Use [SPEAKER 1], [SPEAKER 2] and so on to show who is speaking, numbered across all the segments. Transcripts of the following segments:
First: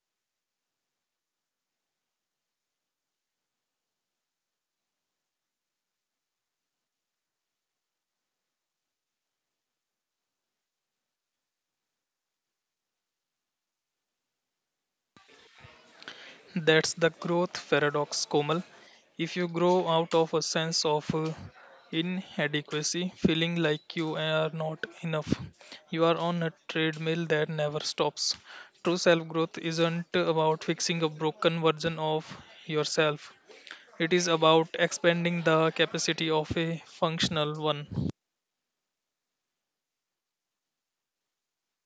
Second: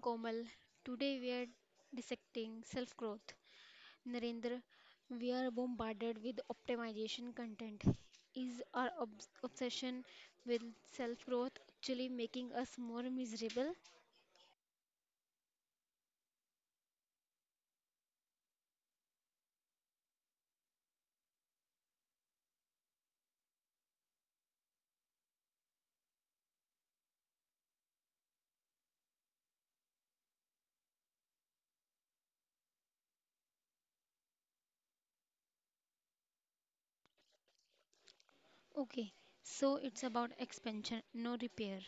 [SPEAKER 1] Komal. Today we are dissecting self growth. Narendra, we are bombarded with optimization content. Is our obsession with self growth actually making us more miserable?
[SPEAKER 2] That's the growth paradox, Komal. If you grow out of a sense of inadequacy, feeling like you are not enough, you are on a treadmill that never stops. True self growth isn't about fixing a broken version of yourself, it is about expanding the capacity of a functional one.
[SPEAKER 1] Okay, so it's about expansion, no repair.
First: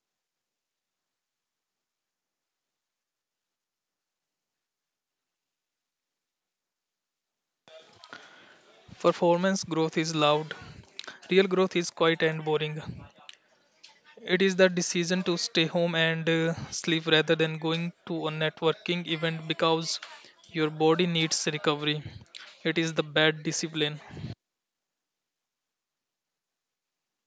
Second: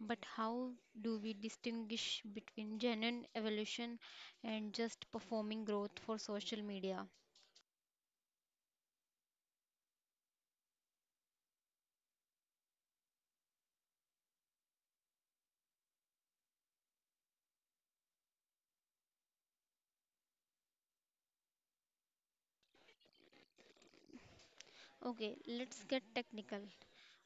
[SPEAKER 1] But how do we distinguish between genuine evolution and just performing growth for social media?
[SPEAKER 2] Performance growth is loud, real growth is quiet and boring. It is the decision to stay home and sleep rather than going to a networking event because your body needs recovery. It is the bad discipline.
[SPEAKER 1] Okay, let's get technical.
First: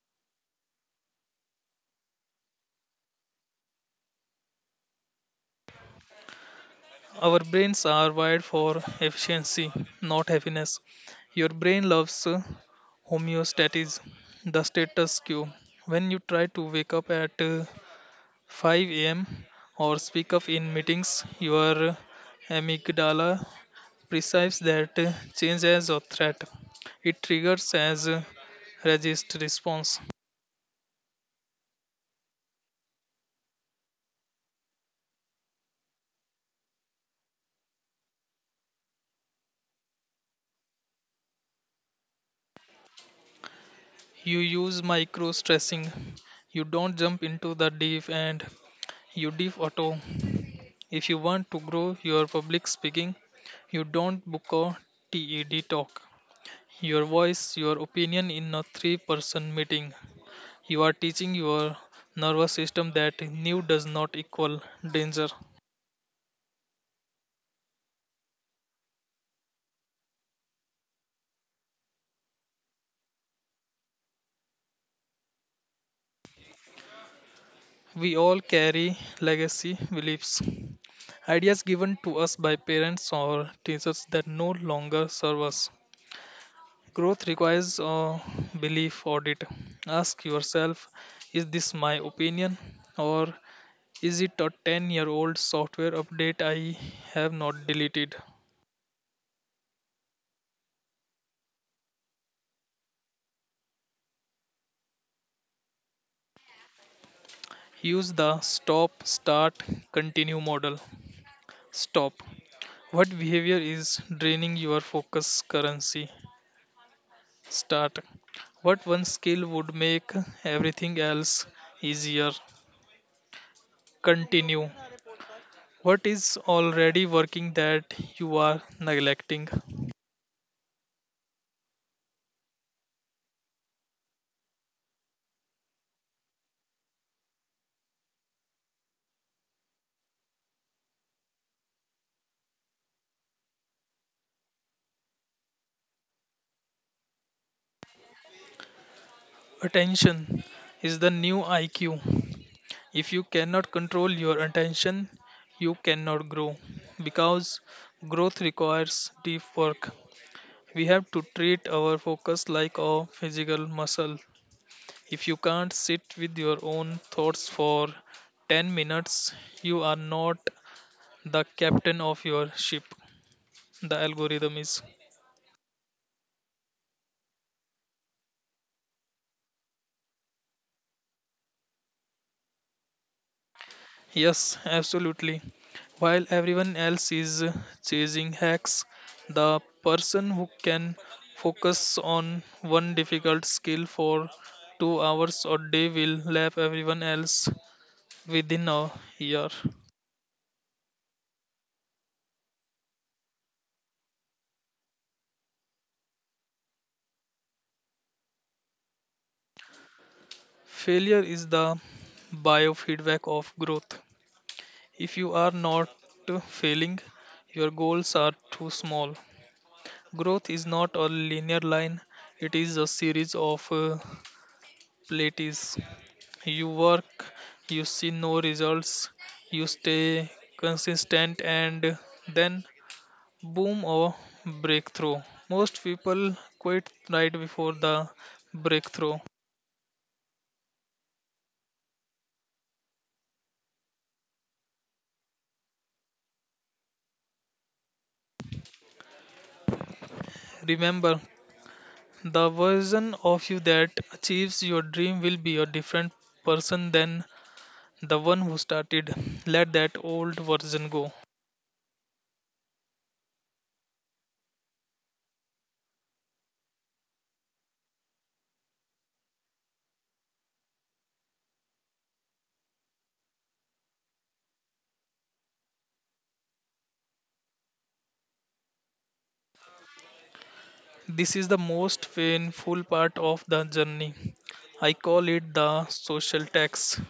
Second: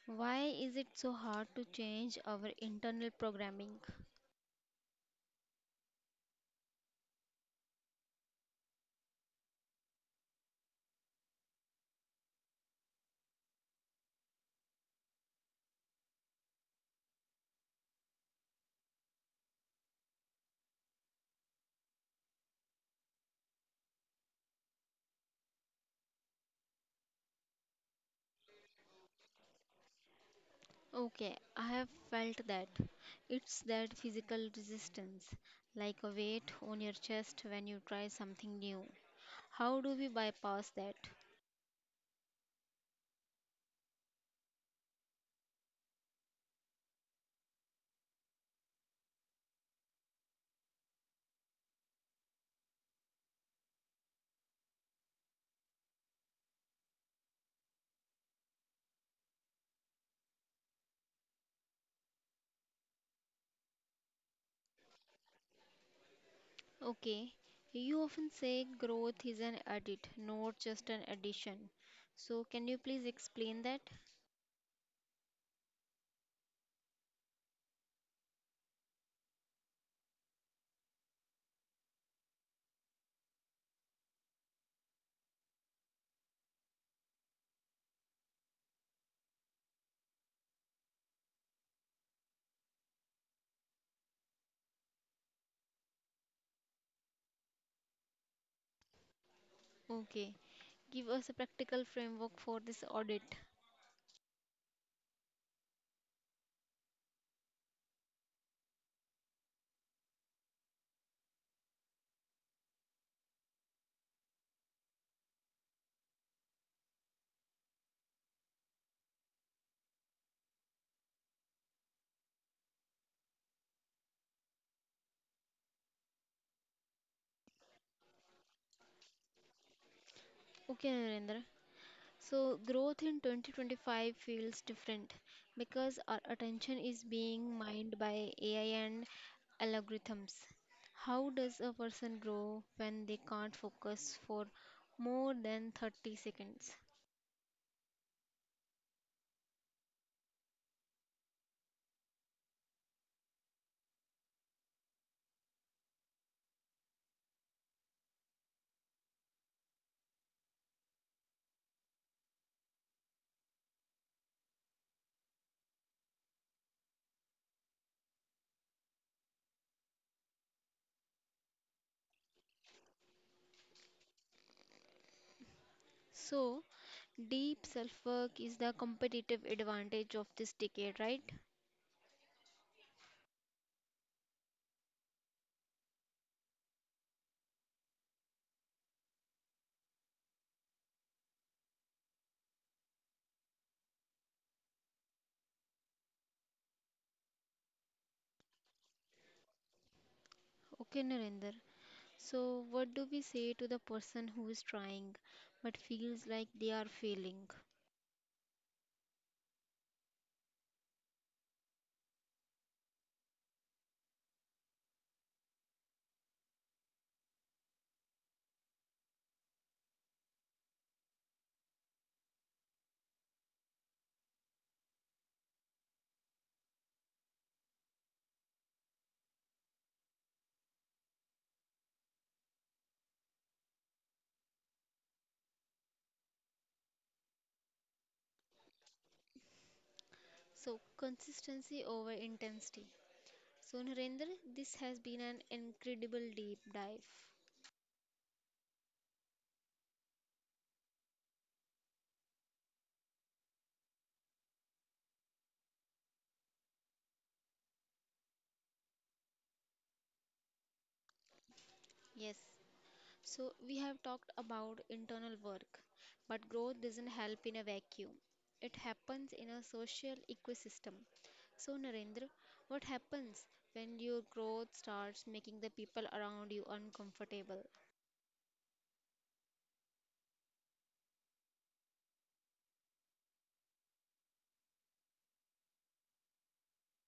[SPEAKER 1] Why is it so hard to change our internal programming?
[SPEAKER 2] Our brains are wired for efficiency, not happiness. Your brain loves homeostasis, the status quo. When you try to wake up at 5 a.m. or speak up in meetings, your amygdala perceives that change as a threat. It triggers as a resist response.
[SPEAKER 1] Okay, I have felt that. It's that physical resistance, like a weight on your chest when you try something new. How do we bypass that?
[SPEAKER 2] You use micro stressing. You don't jump into the deep and you deep auto. If you want to grow your public speaking, you don't book a TED talk. Your voice, your opinion in a three-person meeting. You are teaching your nervous system that new does not equal danger.
[SPEAKER 1] Okay, you often say growth is an edit, not just an addition. So, can you please explain that?
[SPEAKER 2] We all carry legacy beliefs. Ideas given to us by parents or teachers that no longer serve us. Growth requires a belief audit. Ask yourself, is this my opinion or is it a 10-year-old software update I have not deleted?
[SPEAKER 1] Okay, give us a practical framework for this audit.
[SPEAKER 2] Use the stop, start, continue model. Stop. What behavior is draining your focus currency? Start. What one skill would make everything else easier? Continue. What is already working that you are neglecting?
[SPEAKER 1] Okay, Narendra, so, growth in 2025 feels different because our attention is being mined by AI and algorithms. How does a person grow when they can't focus for more than 30 seconds?
[SPEAKER 2] Attention is the new IQ. If you cannot control your attention, you cannot grow because growth requires deep work. We have to treat our focus like a physical muscle. If you can't sit with your own thoughts for 10 minutes, you are not the captain of your ship. The algorithm is.
[SPEAKER 1] So, deep self work is the competitive advantage of this decade, right?
[SPEAKER 2] Yes, absolutely. While everyone else is chasing hacks, the person who can focus on one difficult skill for 2 hours a day will lap everyone else within a year.
[SPEAKER 1] Okay, Narendra. So, what do we say to the person who is trying but feels like they are failing?
[SPEAKER 2] Failure is the biofeedback of growth. If you are not failing, your goals are too small. Growth is not a linear line, it is a series of plateaus. You work, you see no results, you stay consistent, and then boom or breakthrough. Most people quit right before the breakthrough.
[SPEAKER 1] So, consistency over intensity. So, Narendra, this has been an incredible deep dive.
[SPEAKER 2] Remember, the version of you that achieves your dream will be a different person than the one who started. Let that old version go.
[SPEAKER 1] Yes, so, we have talked about internal work, but growth doesn't help in a vacuum. It happens in a social ecosystem. So, Narendra, what happens when your growth starts making the people around you uncomfortable?
[SPEAKER 2] This is the most painful part of the journey. I call it the social tax.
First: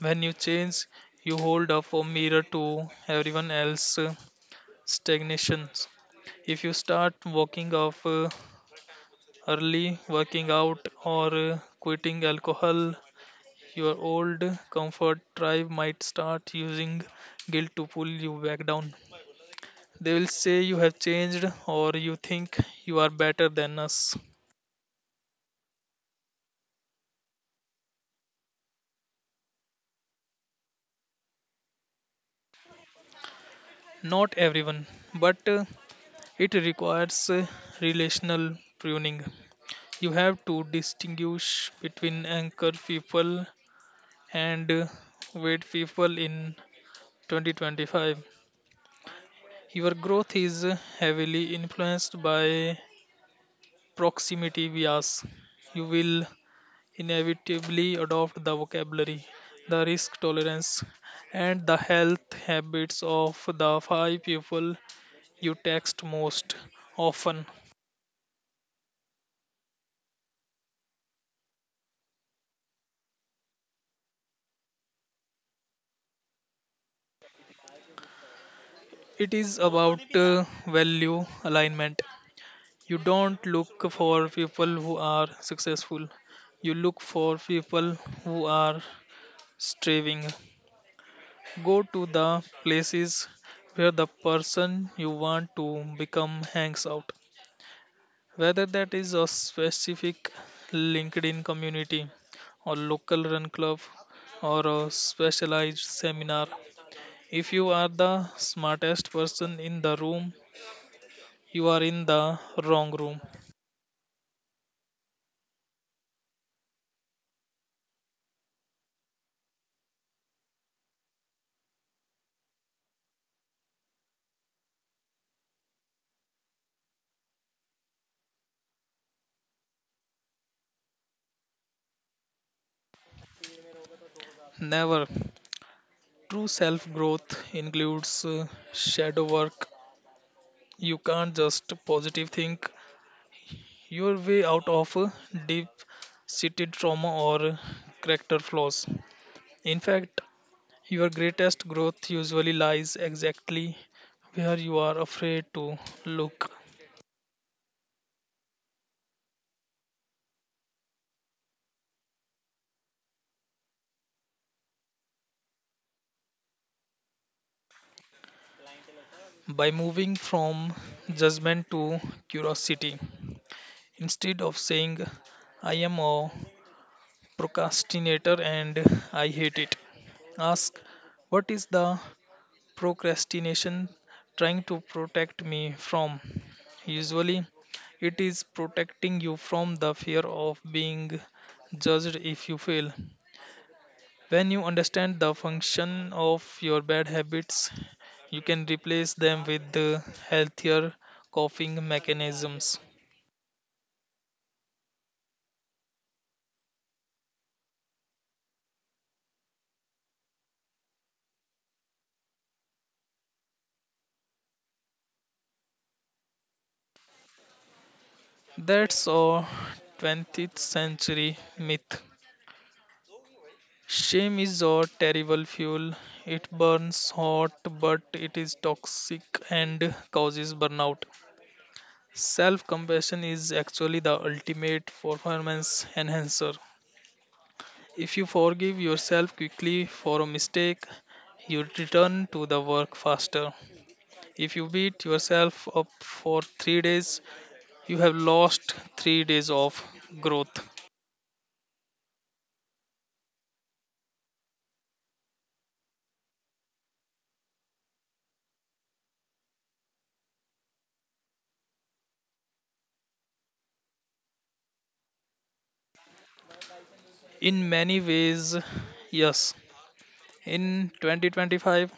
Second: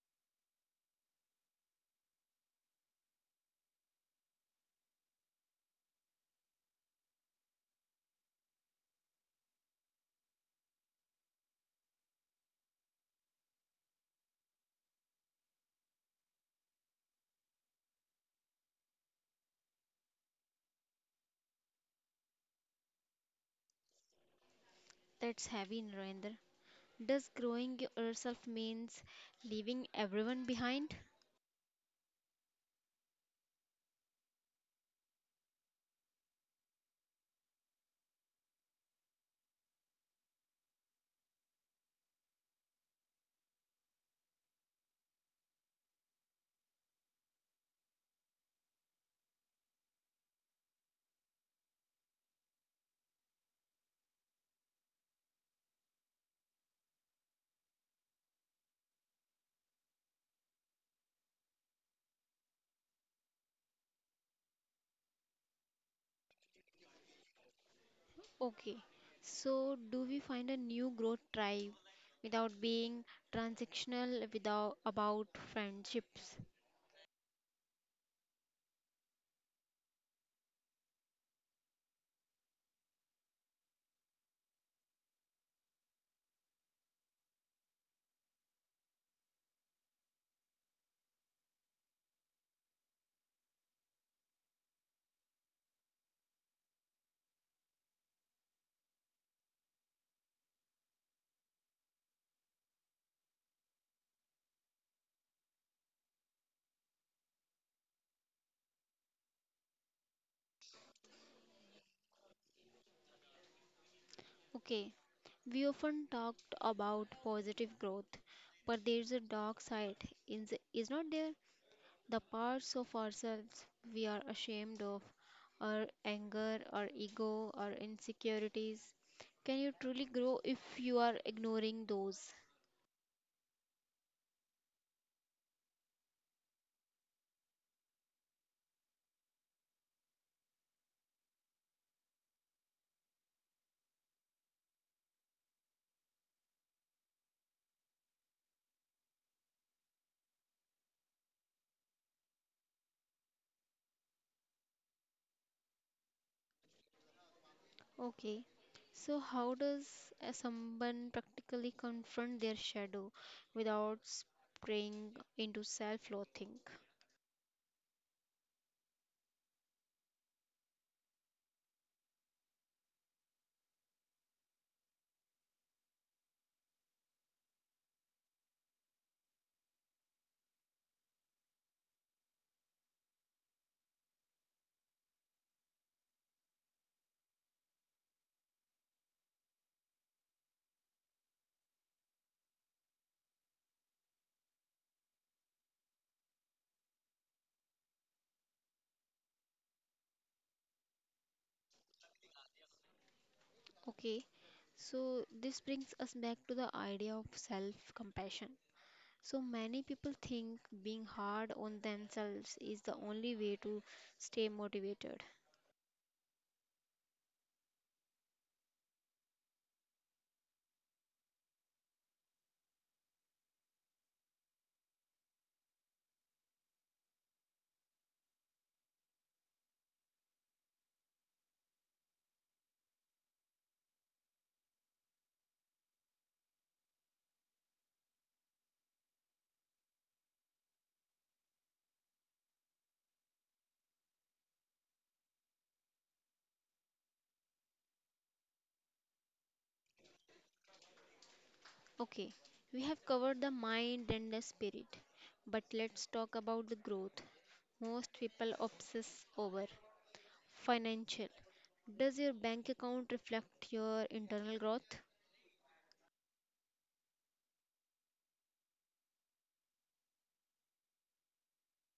[SPEAKER 2] When you change, you hold up a mirror to everyone else's stagnations. If you start walking off early, working out, or quitting alcohol, your old comfort tribe might start using guilt to pull you back down. They will say you have changed or you think you are better than us.
[SPEAKER 1] That's heavy, Narendra. Does growing yourself means leaving everyone behind?
[SPEAKER 2] Not everyone, but it requires relational pruning. You have to distinguish between anchor people and wait people. In 2025, your growth is heavily influenced by proximity bias. You will inevitably adopt the vocabulary, the risk tolerance, and the health habits of the 5 people you text most often.
[SPEAKER 1] Okay, so do we find a new growth tribe without being transactional without about friendships?
[SPEAKER 2] It is about value alignment. You don't look for people who are successful. You look for people who are striving. Go to the places where the person you want to become hangs out. Whether that is a specific LinkedIn community or local run club or a specialized seminar. If you are the smartest person in the room, you are in the wrong room.
[SPEAKER 1] Okay, we often talked about positive growth, but there's a dark side, is not there? The parts of ourselves we are ashamed of, our anger, our ego, our insecurities. Can you truly grow if you are ignoring those?
[SPEAKER 2] Never. True self growth includes shadow work. You can't just positive think your way out of deep seated trauma or character flaws. In fact, your greatest growth usually lies exactly where you are afraid to look.
[SPEAKER 1] Okay, so how does someone practically confront their shadow without straying into self-loathing?
[SPEAKER 2] By moving from judgment to curiosity, instead of saying, "I am a procrastinator and I hate it," ask, "What is the procrastination trying to protect me from?" Usually, it is protecting you from the fear of being judged if you fail. When you understand the function of your bad habits, you can replace them with the healthier coping mechanisms.
[SPEAKER 1] Okay, so this brings us back to the idea of self-compassion. So many people think being hard on themselves is the only way to stay motivated.
[SPEAKER 2] That's a 20th century myth. Shame is a terrible fuel. It burns hot, but it is toxic and causes burnout. Self compassion is actually the ultimate performance enhancer. If you forgive yourself quickly for a mistake, you return to the work faster. If you beat yourself up for 3 days, you have lost 3 days of growth.
[SPEAKER 1] Okay, we have covered the mind and the spirit, but let's talk about the growth most people obsess over financial. Does your bank account reflect your internal growth?
[SPEAKER 2] In many ways, yes. In 2025,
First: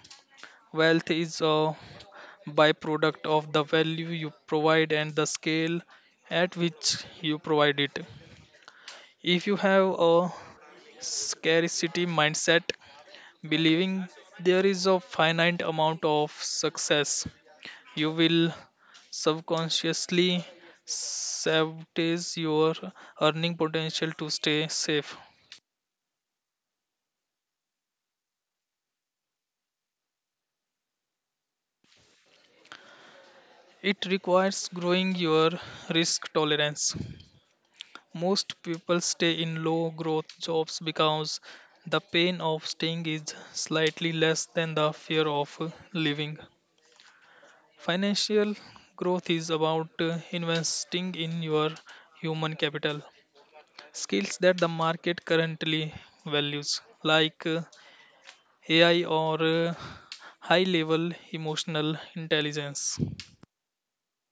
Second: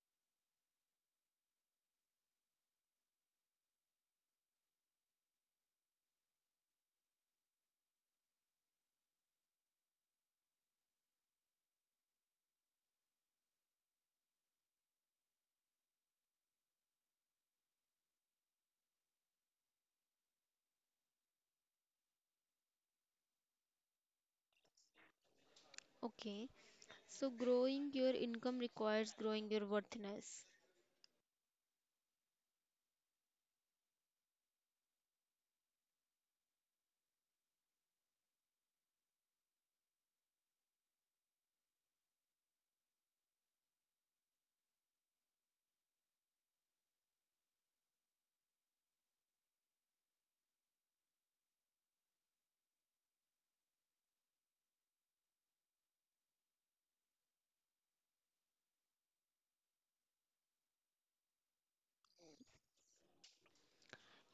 [SPEAKER 2] wealth is a byproduct of the value you provide and the scale at which you provide it. If you have a scarcity mindset, believing there is a finite amount of success, you will subconsciously sabotage your earning potential to stay safe.
[SPEAKER 1] Okay, so growing your income requires growing your worthiness.
[SPEAKER 2] It requires growing your risk tolerance. Most people stay in low growth jobs because the pain of staying is slightly less than the fear of leaving. Financial growth is about investing in your human capital, skills that the market currently values, like AI or high level emotional intelligence.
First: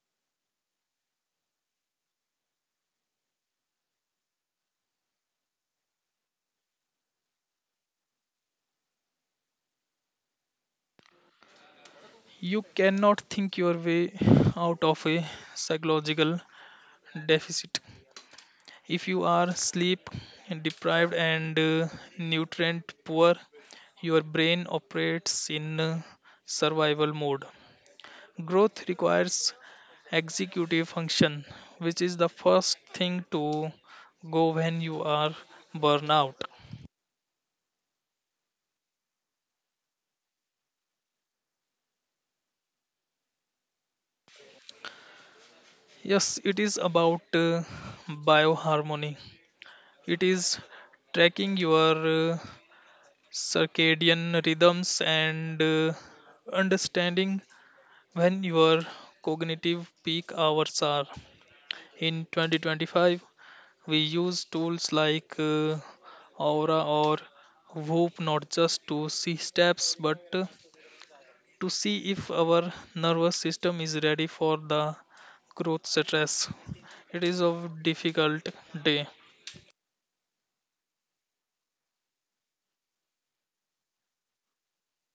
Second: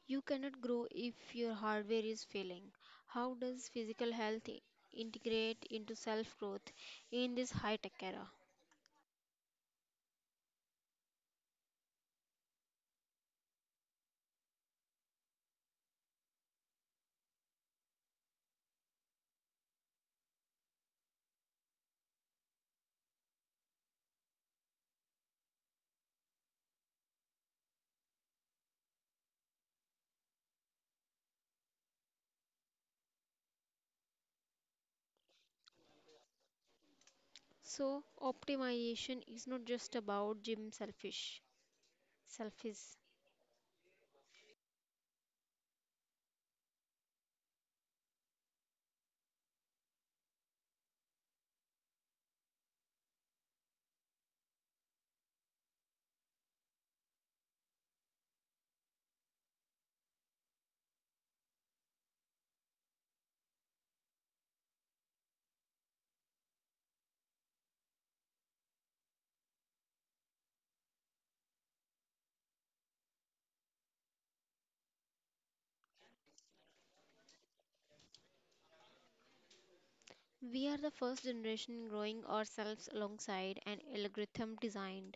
[SPEAKER 1] You cannot grow if your hardware is failing. How does physical health integrate into self growth in this high tech era?
[SPEAKER 2] You cannot think your way out of a psychological deficit. If you are sleep deprived and nutrient poor, your brain operates in survival mode. Growth requires executive function, which is the first thing to go when you are burnout.
[SPEAKER 1] So, optimization is not just about gym selfish, selfish.
[SPEAKER 2] Yes, it is about bioharmony. It is tracking your circadian rhythms and understanding when your cognitive peak hours are. In 2025, we use tools like Aura or Whoop not just to see steps but to see if our nervous system is ready for the growth stress. It is a difficult day.
[SPEAKER 1] We are the first generation growing ourselves alongside an algorithm designed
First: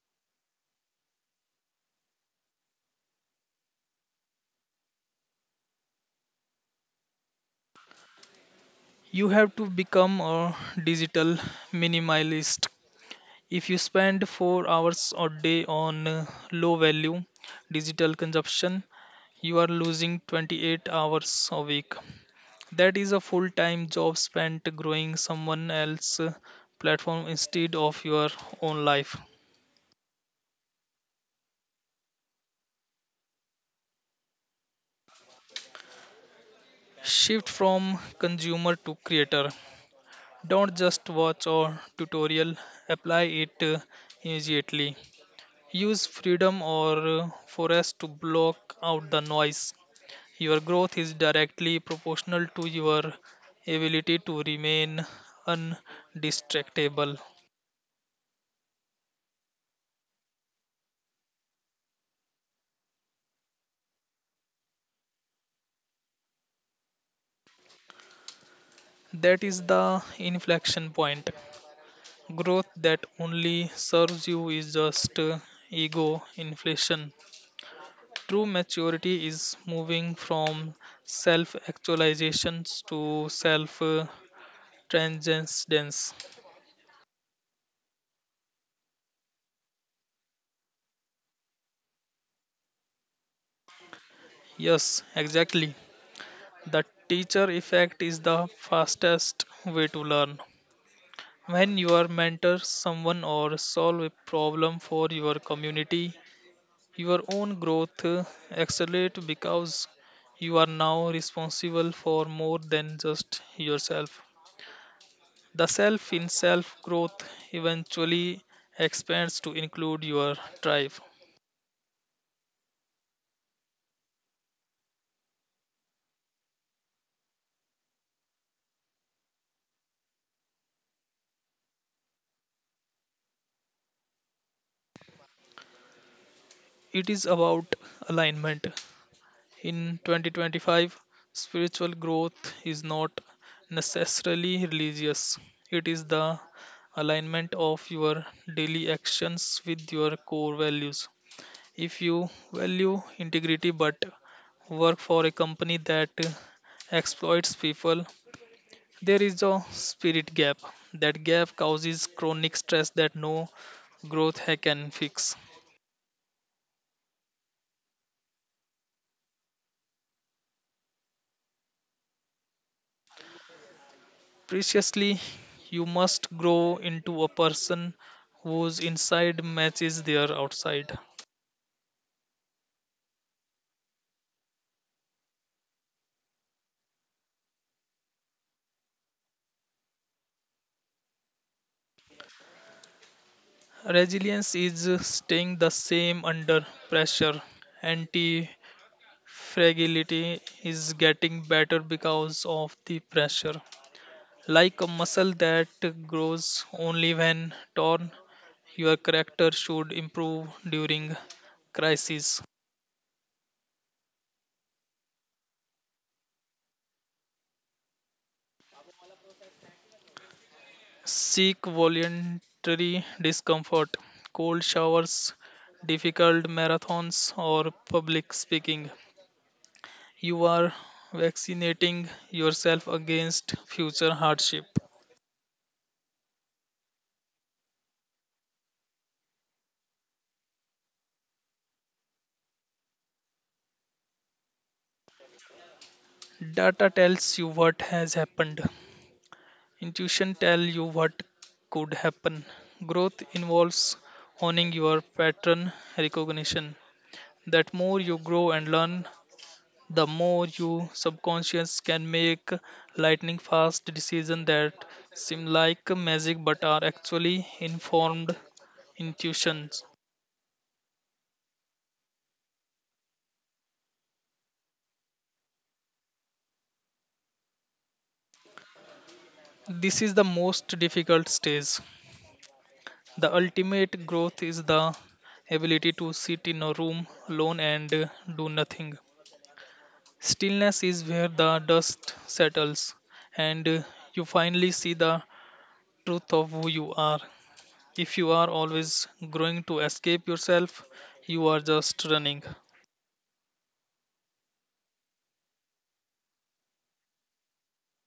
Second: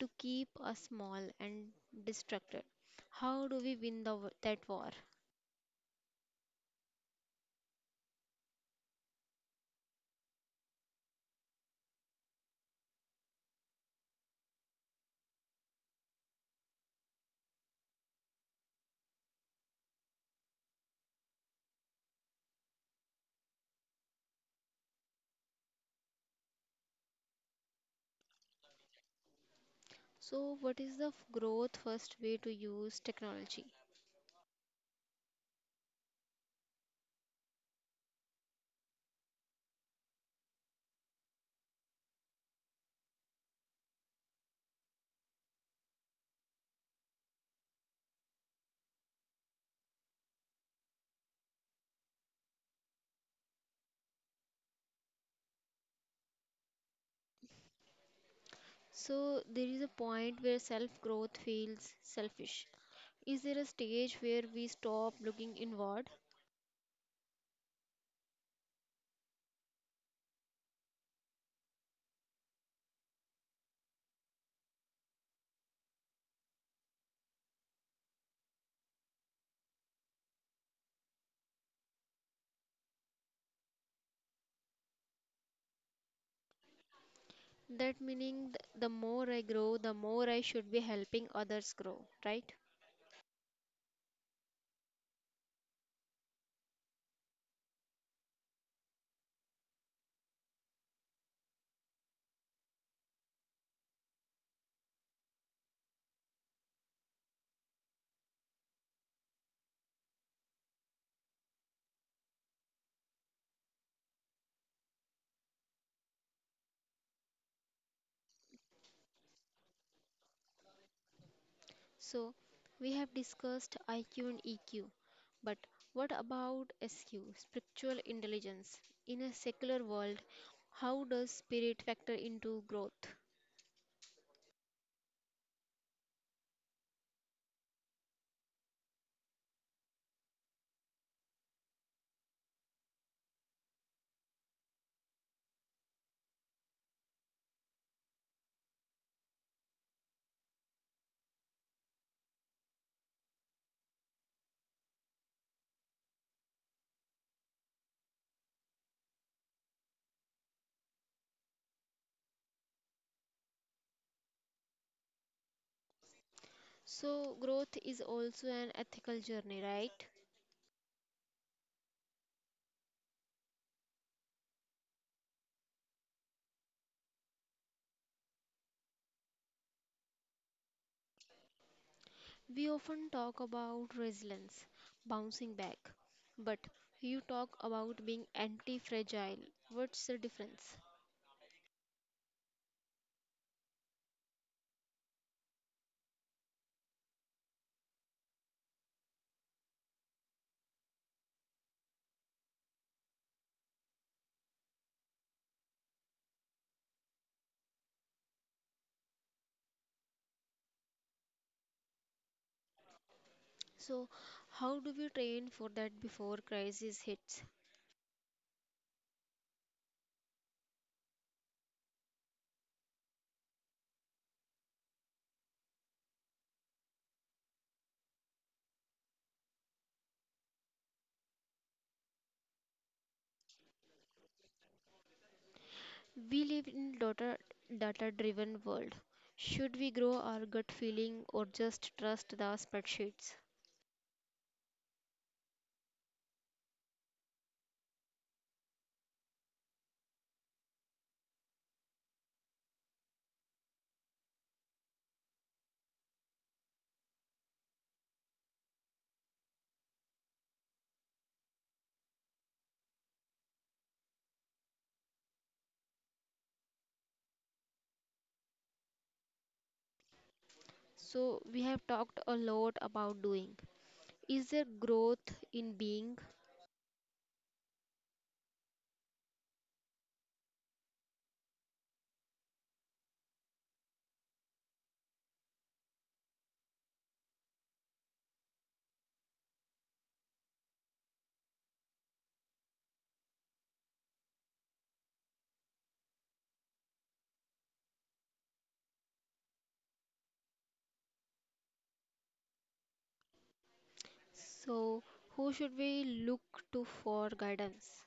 [SPEAKER 1] to keep us small and distracted. How do we win that war?
[SPEAKER 2] You have to become a digital minimalist. If you spend 4 hours a day on low value digital consumption, you are losing 28 hours a week. That is a full time job spent growing someone else's platform instead of your own life.
[SPEAKER 1] So, what is the growth first way to use technology?
[SPEAKER 2] Shift from consumer to creator. Don't just watch a tutorial, apply it immediately. Use freedom or forest to block out the noise. Your growth is directly proportional to your ability to remain undistractable.
[SPEAKER 1] So, there is a point where self growth feels selfish. Is there a stage where we stop looking inward?
[SPEAKER 2] That is the inflection point. Growth that only serves you is just ego inflation. True maturity is moving from self actualizations to self transcendence.
[SPEAKER 1] That meaning, the more I grow, the more I should be helping others grow, right?
[SPEAKER 2] Yes, exactly. The teacher effect is the fastest way to learn. When you are mentor someone or solve a problem for your community, your own growth accelerates because you are now responsible for more than just yourself. The self in self growth eventually expands to include your tribe.
[SPEAKER 1] So, we have discussed IQ and EQ, but what about SQ, spiritual intelligence? In a secular world, how does spirit factor into growth?
[SPEAKER 2] It is about alignment. In 2025, spiritual growth is not necessarily religious, it is the alignment of your daily actions with your core values. If you value integrity but work for a company that exploits people, there is a spirit gap. That gap causes chronic stress that no growth hack can fix.
[SPEAKER 1] So, growth is also an ethical journey, right?
[SPEAKER 2] Preciously, you must grow into a person whose inside matches their outside.
[SPEAKER 1] We often talk about resilience, bouncing back, but you talk about being anti fragile. What's the difference?
[SPEAKER 2] Resilience is staying the same under pressure. Anti fragility is getting better because of the pressure. Like a muscle that grows only when torn, your character should improve during crises.
[SPEAKER 1] So, how do we train for that before crisis hits?
[SPEAKER 2] Seek voluntary discomfort, cold showers, difficult marathons, or public speaking. You are vaccinating yourself against future hardship.
[SPEAKER 1] We live in data driven world. Should we grow our gut feeling or just trust the spreadsheets?
[SPEAKER 2] Data tells you what has happened. Intuition tells you what could happen. Growth involves owning your pattern recognition. That more you grow and learn, the more you subconscious can make lightning fast decisions that seem like magic but are actually informed intuitions.
[SPEAKER 1] So we have talked a lot about doing. Is there growth in being?
[SPEAKER 2] This is the most difficult stage. The ultimate growth is the ability to sit in a room alone and do nothing. Stillness is where the dust settles and you finally see the truth of who you are. If you are always growing to escape yourself, you are just running.
[SPEAKER 1] So who should we look to for guidance?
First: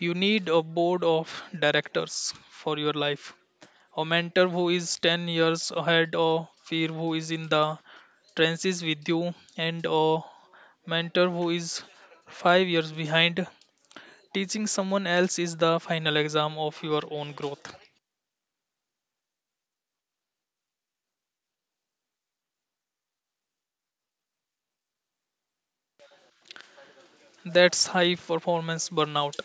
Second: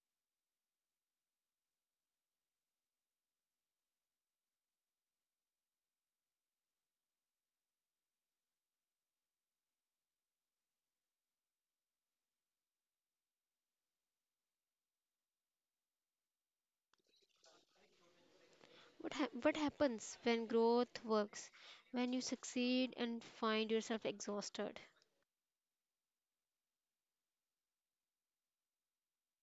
[SPEAKER 2] You need a board of directors for your life, a mentor who is 10 years ahead of fear who is in the trenches with you, and a mentor who is 5 years behind. Teaching someone else is the final exam of your own growth.
[SPEAKER 1] What happens when growth works? When you succeed and find yourself exhausted?
[SPEAKER 2] That's high performance burnout.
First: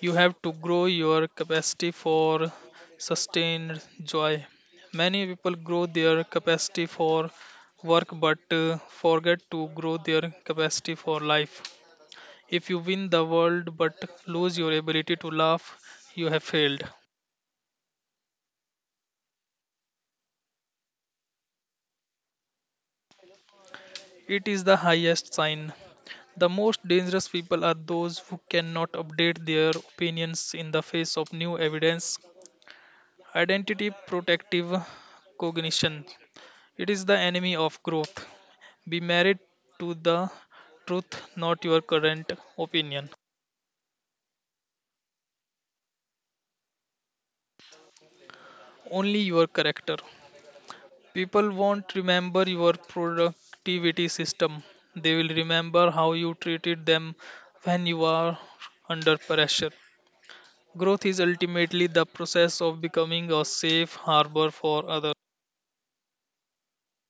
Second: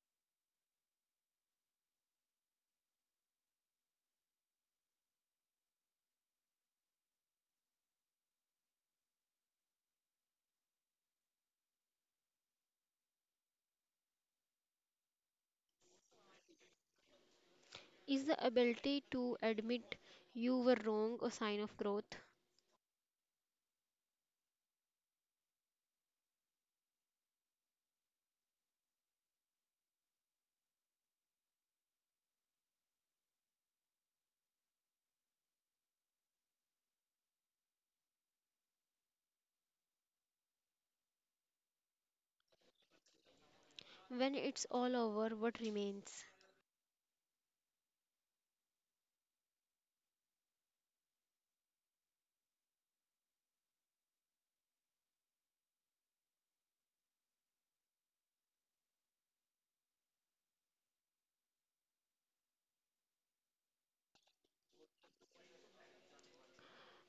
[SPEAKER 2] You have to grow your capacity for sustained joy. Many people grow their capacity for work but forget to grow their capacity for life. If you win the world but lose your ability to laugh, you have failed.
[SPEAKER 1] Is the ability to admit you were wrong a sign of growth?
[SPEAKER 2] It is the highest sign. The most dangerous people are those who cannot update their opinions in the face of new evidence. Identity protective cognition. It is the enemy of growth. Be married to the truth, not your current opinion.
[SPEAKER 1] When it's all over, what remains?
[SPEAKER 2] Only your character. People won't remember your productivity system, they will remember how you treated them when you are under pressure. Growth is ultimately the process of becoming a safe harbor for others.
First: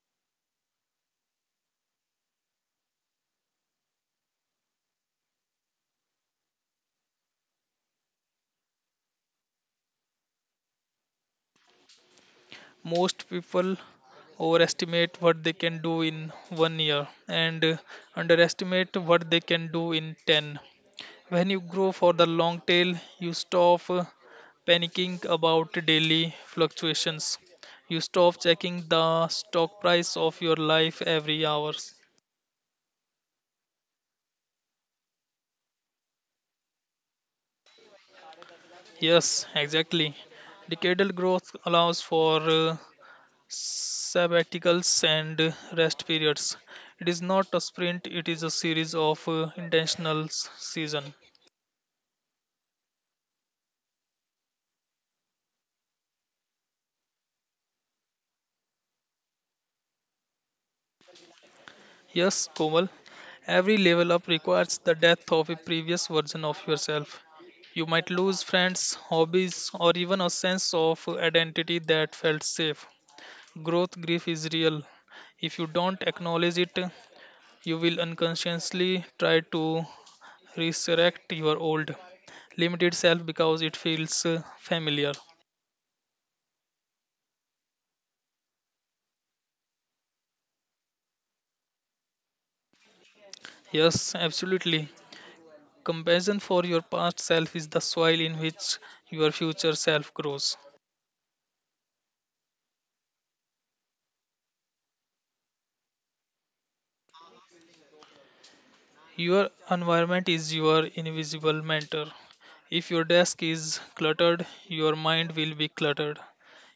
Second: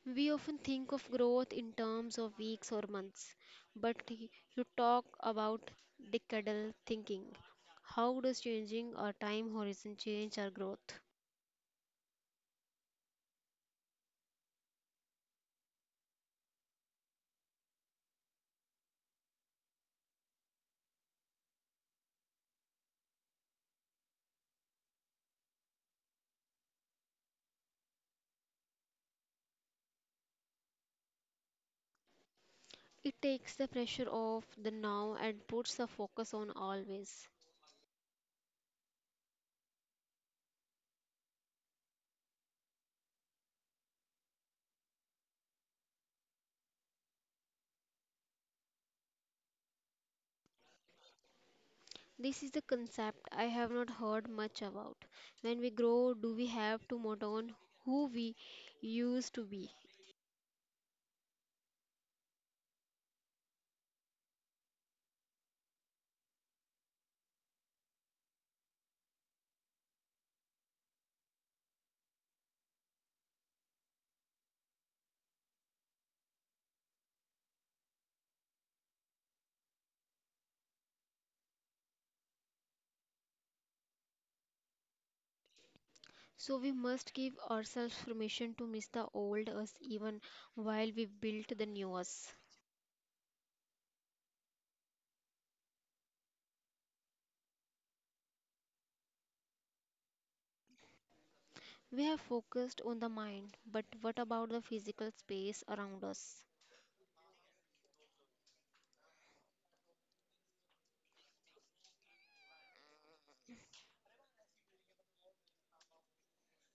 [SPEAKER 1] We often think of growth in terms of weeks or months, but you talk about decadal thinking. How does changing our time horizon change our growth?
[SPEAKER 2] Most people overestimate what they can do in 1 year and underestimate what they can do in 10. When you grow for the long tail, you stop panicking about daily fluctuations. You stop checking the stock price of your life every hour.
[SPEAKER 1] It takes the pressure off the now and puts the focus on always.
[SPEAKER 2] Yes, exactly. Decadal growth allows for sabbaticals and rest periods. It is not a sprint, it is a series of intentional s- season.
[SPEAKER 1] This is the concept I have not heard much about. When we grow, do we have to mourn on who we used to be?
[SPEAKER 2] Yes, Komal, every level up requires the death of a previous version of yourself. You might lose friends, hobbies, or even a sense of identity that felt safe. Growth grief is real. If you don't acknowledge it, you will unconsciously try to resurrect your old, limited self because it feels familiar.
[SPEAKER 1] So we must give ourselves permission to miss the old us even while we build the new us.
[SPEAKER 2] Yes, absolutely. Compassion for your past self is the soil in which your future self grows.
[SPEAKER 1] We have focused on the mind, but what about the physical space around us?
[SPEAKER 2] Your environment is your invisible mentor. If your desk is cluttered, your mind will be cluttered.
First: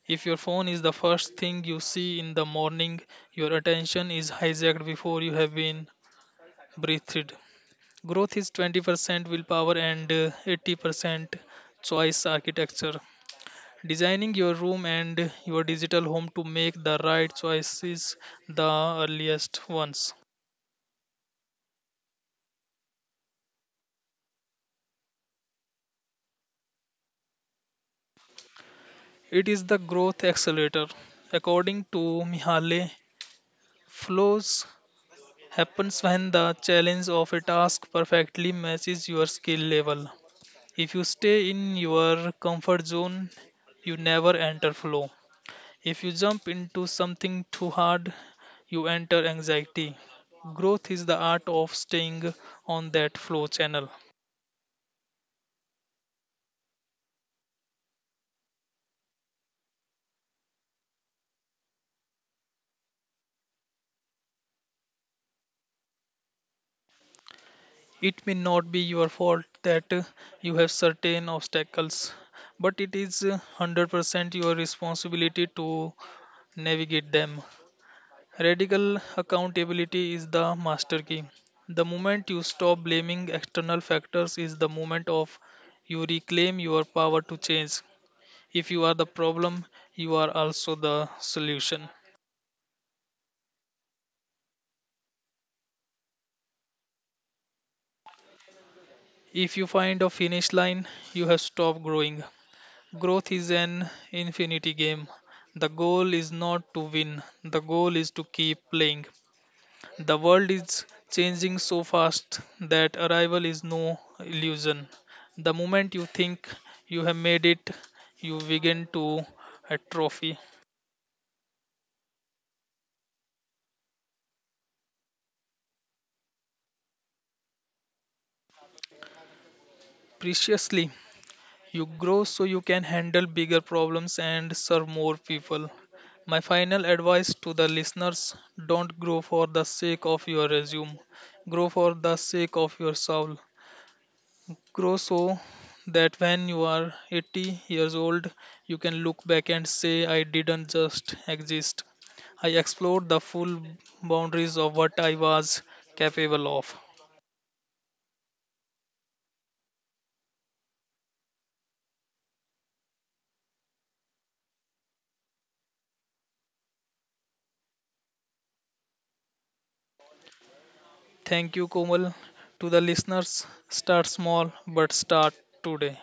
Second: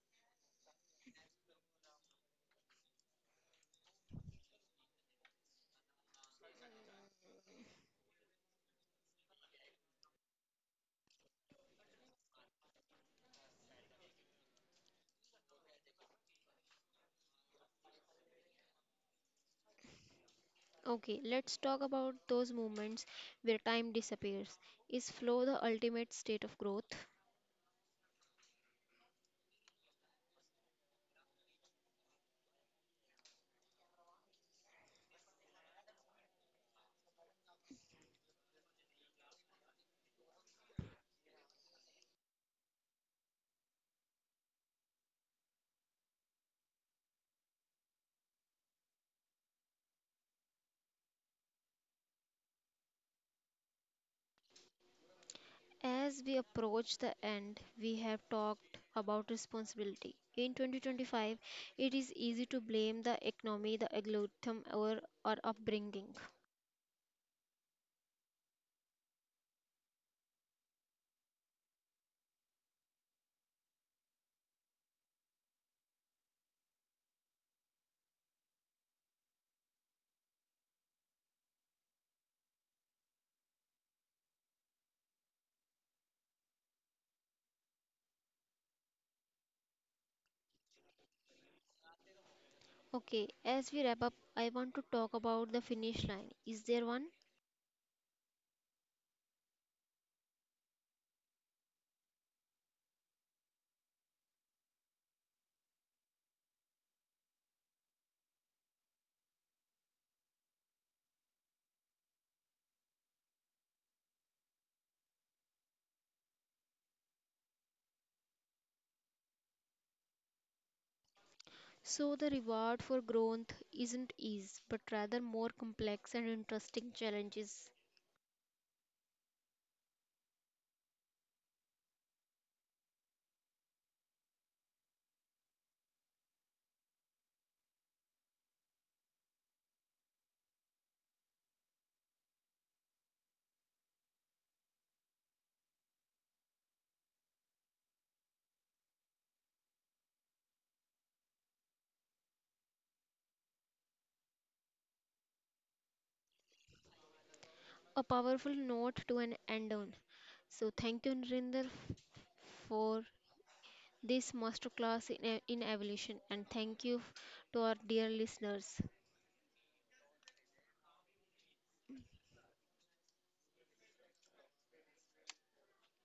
[SPEAKER 2] If your phone is the first thing you see in the morning, your attention is hijacked before you have been breathed. Growth is 20% willpower and 80% choice architecture. Designing your room and your digital home to make the right choices, the earliest ones.
[SPEAKER 1] Okay, let's talk about those moments where time disappears. Is flow the ultimate state of growth?
[SPEAKER 2] It is the growth accelerator. According to Mihaly, flows happens when the challenge of a task perfectly matches your skill level. If you stay in your comfort zone, you never enter flow. If you jump into something too hard, you enter anxiety. Growth is the art of staying on that flow channel.
[SPEAKER 1] As we approach the end, we have talked about responsibility. In 2025, it is easy to blame the economy, the algorithm, or our upbringing.
[SPEAKER 2] It may not be your fault that you have certain obstacles, but it is 100% your responsibility to navigate them. Radical accountability is the master key. The moment you stop blaming external factors is the moment of you reclaim your power to change. If you are the problem, you are also the solution.
[SPEAKER 1] Okay, as we wrap up, I want to talk about the finish line. Is there one?
[SPEAKER 2] If you find a finish line, you have stopped growing. Growth is an infinity game. The goal is not to win, the goal is to keep playing. The world is changing so fast that arrival is no illusion. The moment you think you have made it, you begin to atrophy.
[SPEAKER 1] So the reward for growth isn't ease, but rather more complex and interesting challenges.
[SPEAKER 2] Preciously, you grow so you can handle bigger problems and serve more people. My final advice to the listeners, don't grow for the sake of your resume, grow for the sake of your soul. Grow so that when you are 80 years old, you can look back and say, "I didn't just exist. I explored the full boundaries of what I was capable of."
[SPEAKER 1] A powerful note to an end on. So thank you Nrinder for this masterclass in evolution and thank you to our dear listeners.
[SPEAKER 2] Thank you, Komal. To the listeners, start small but start today.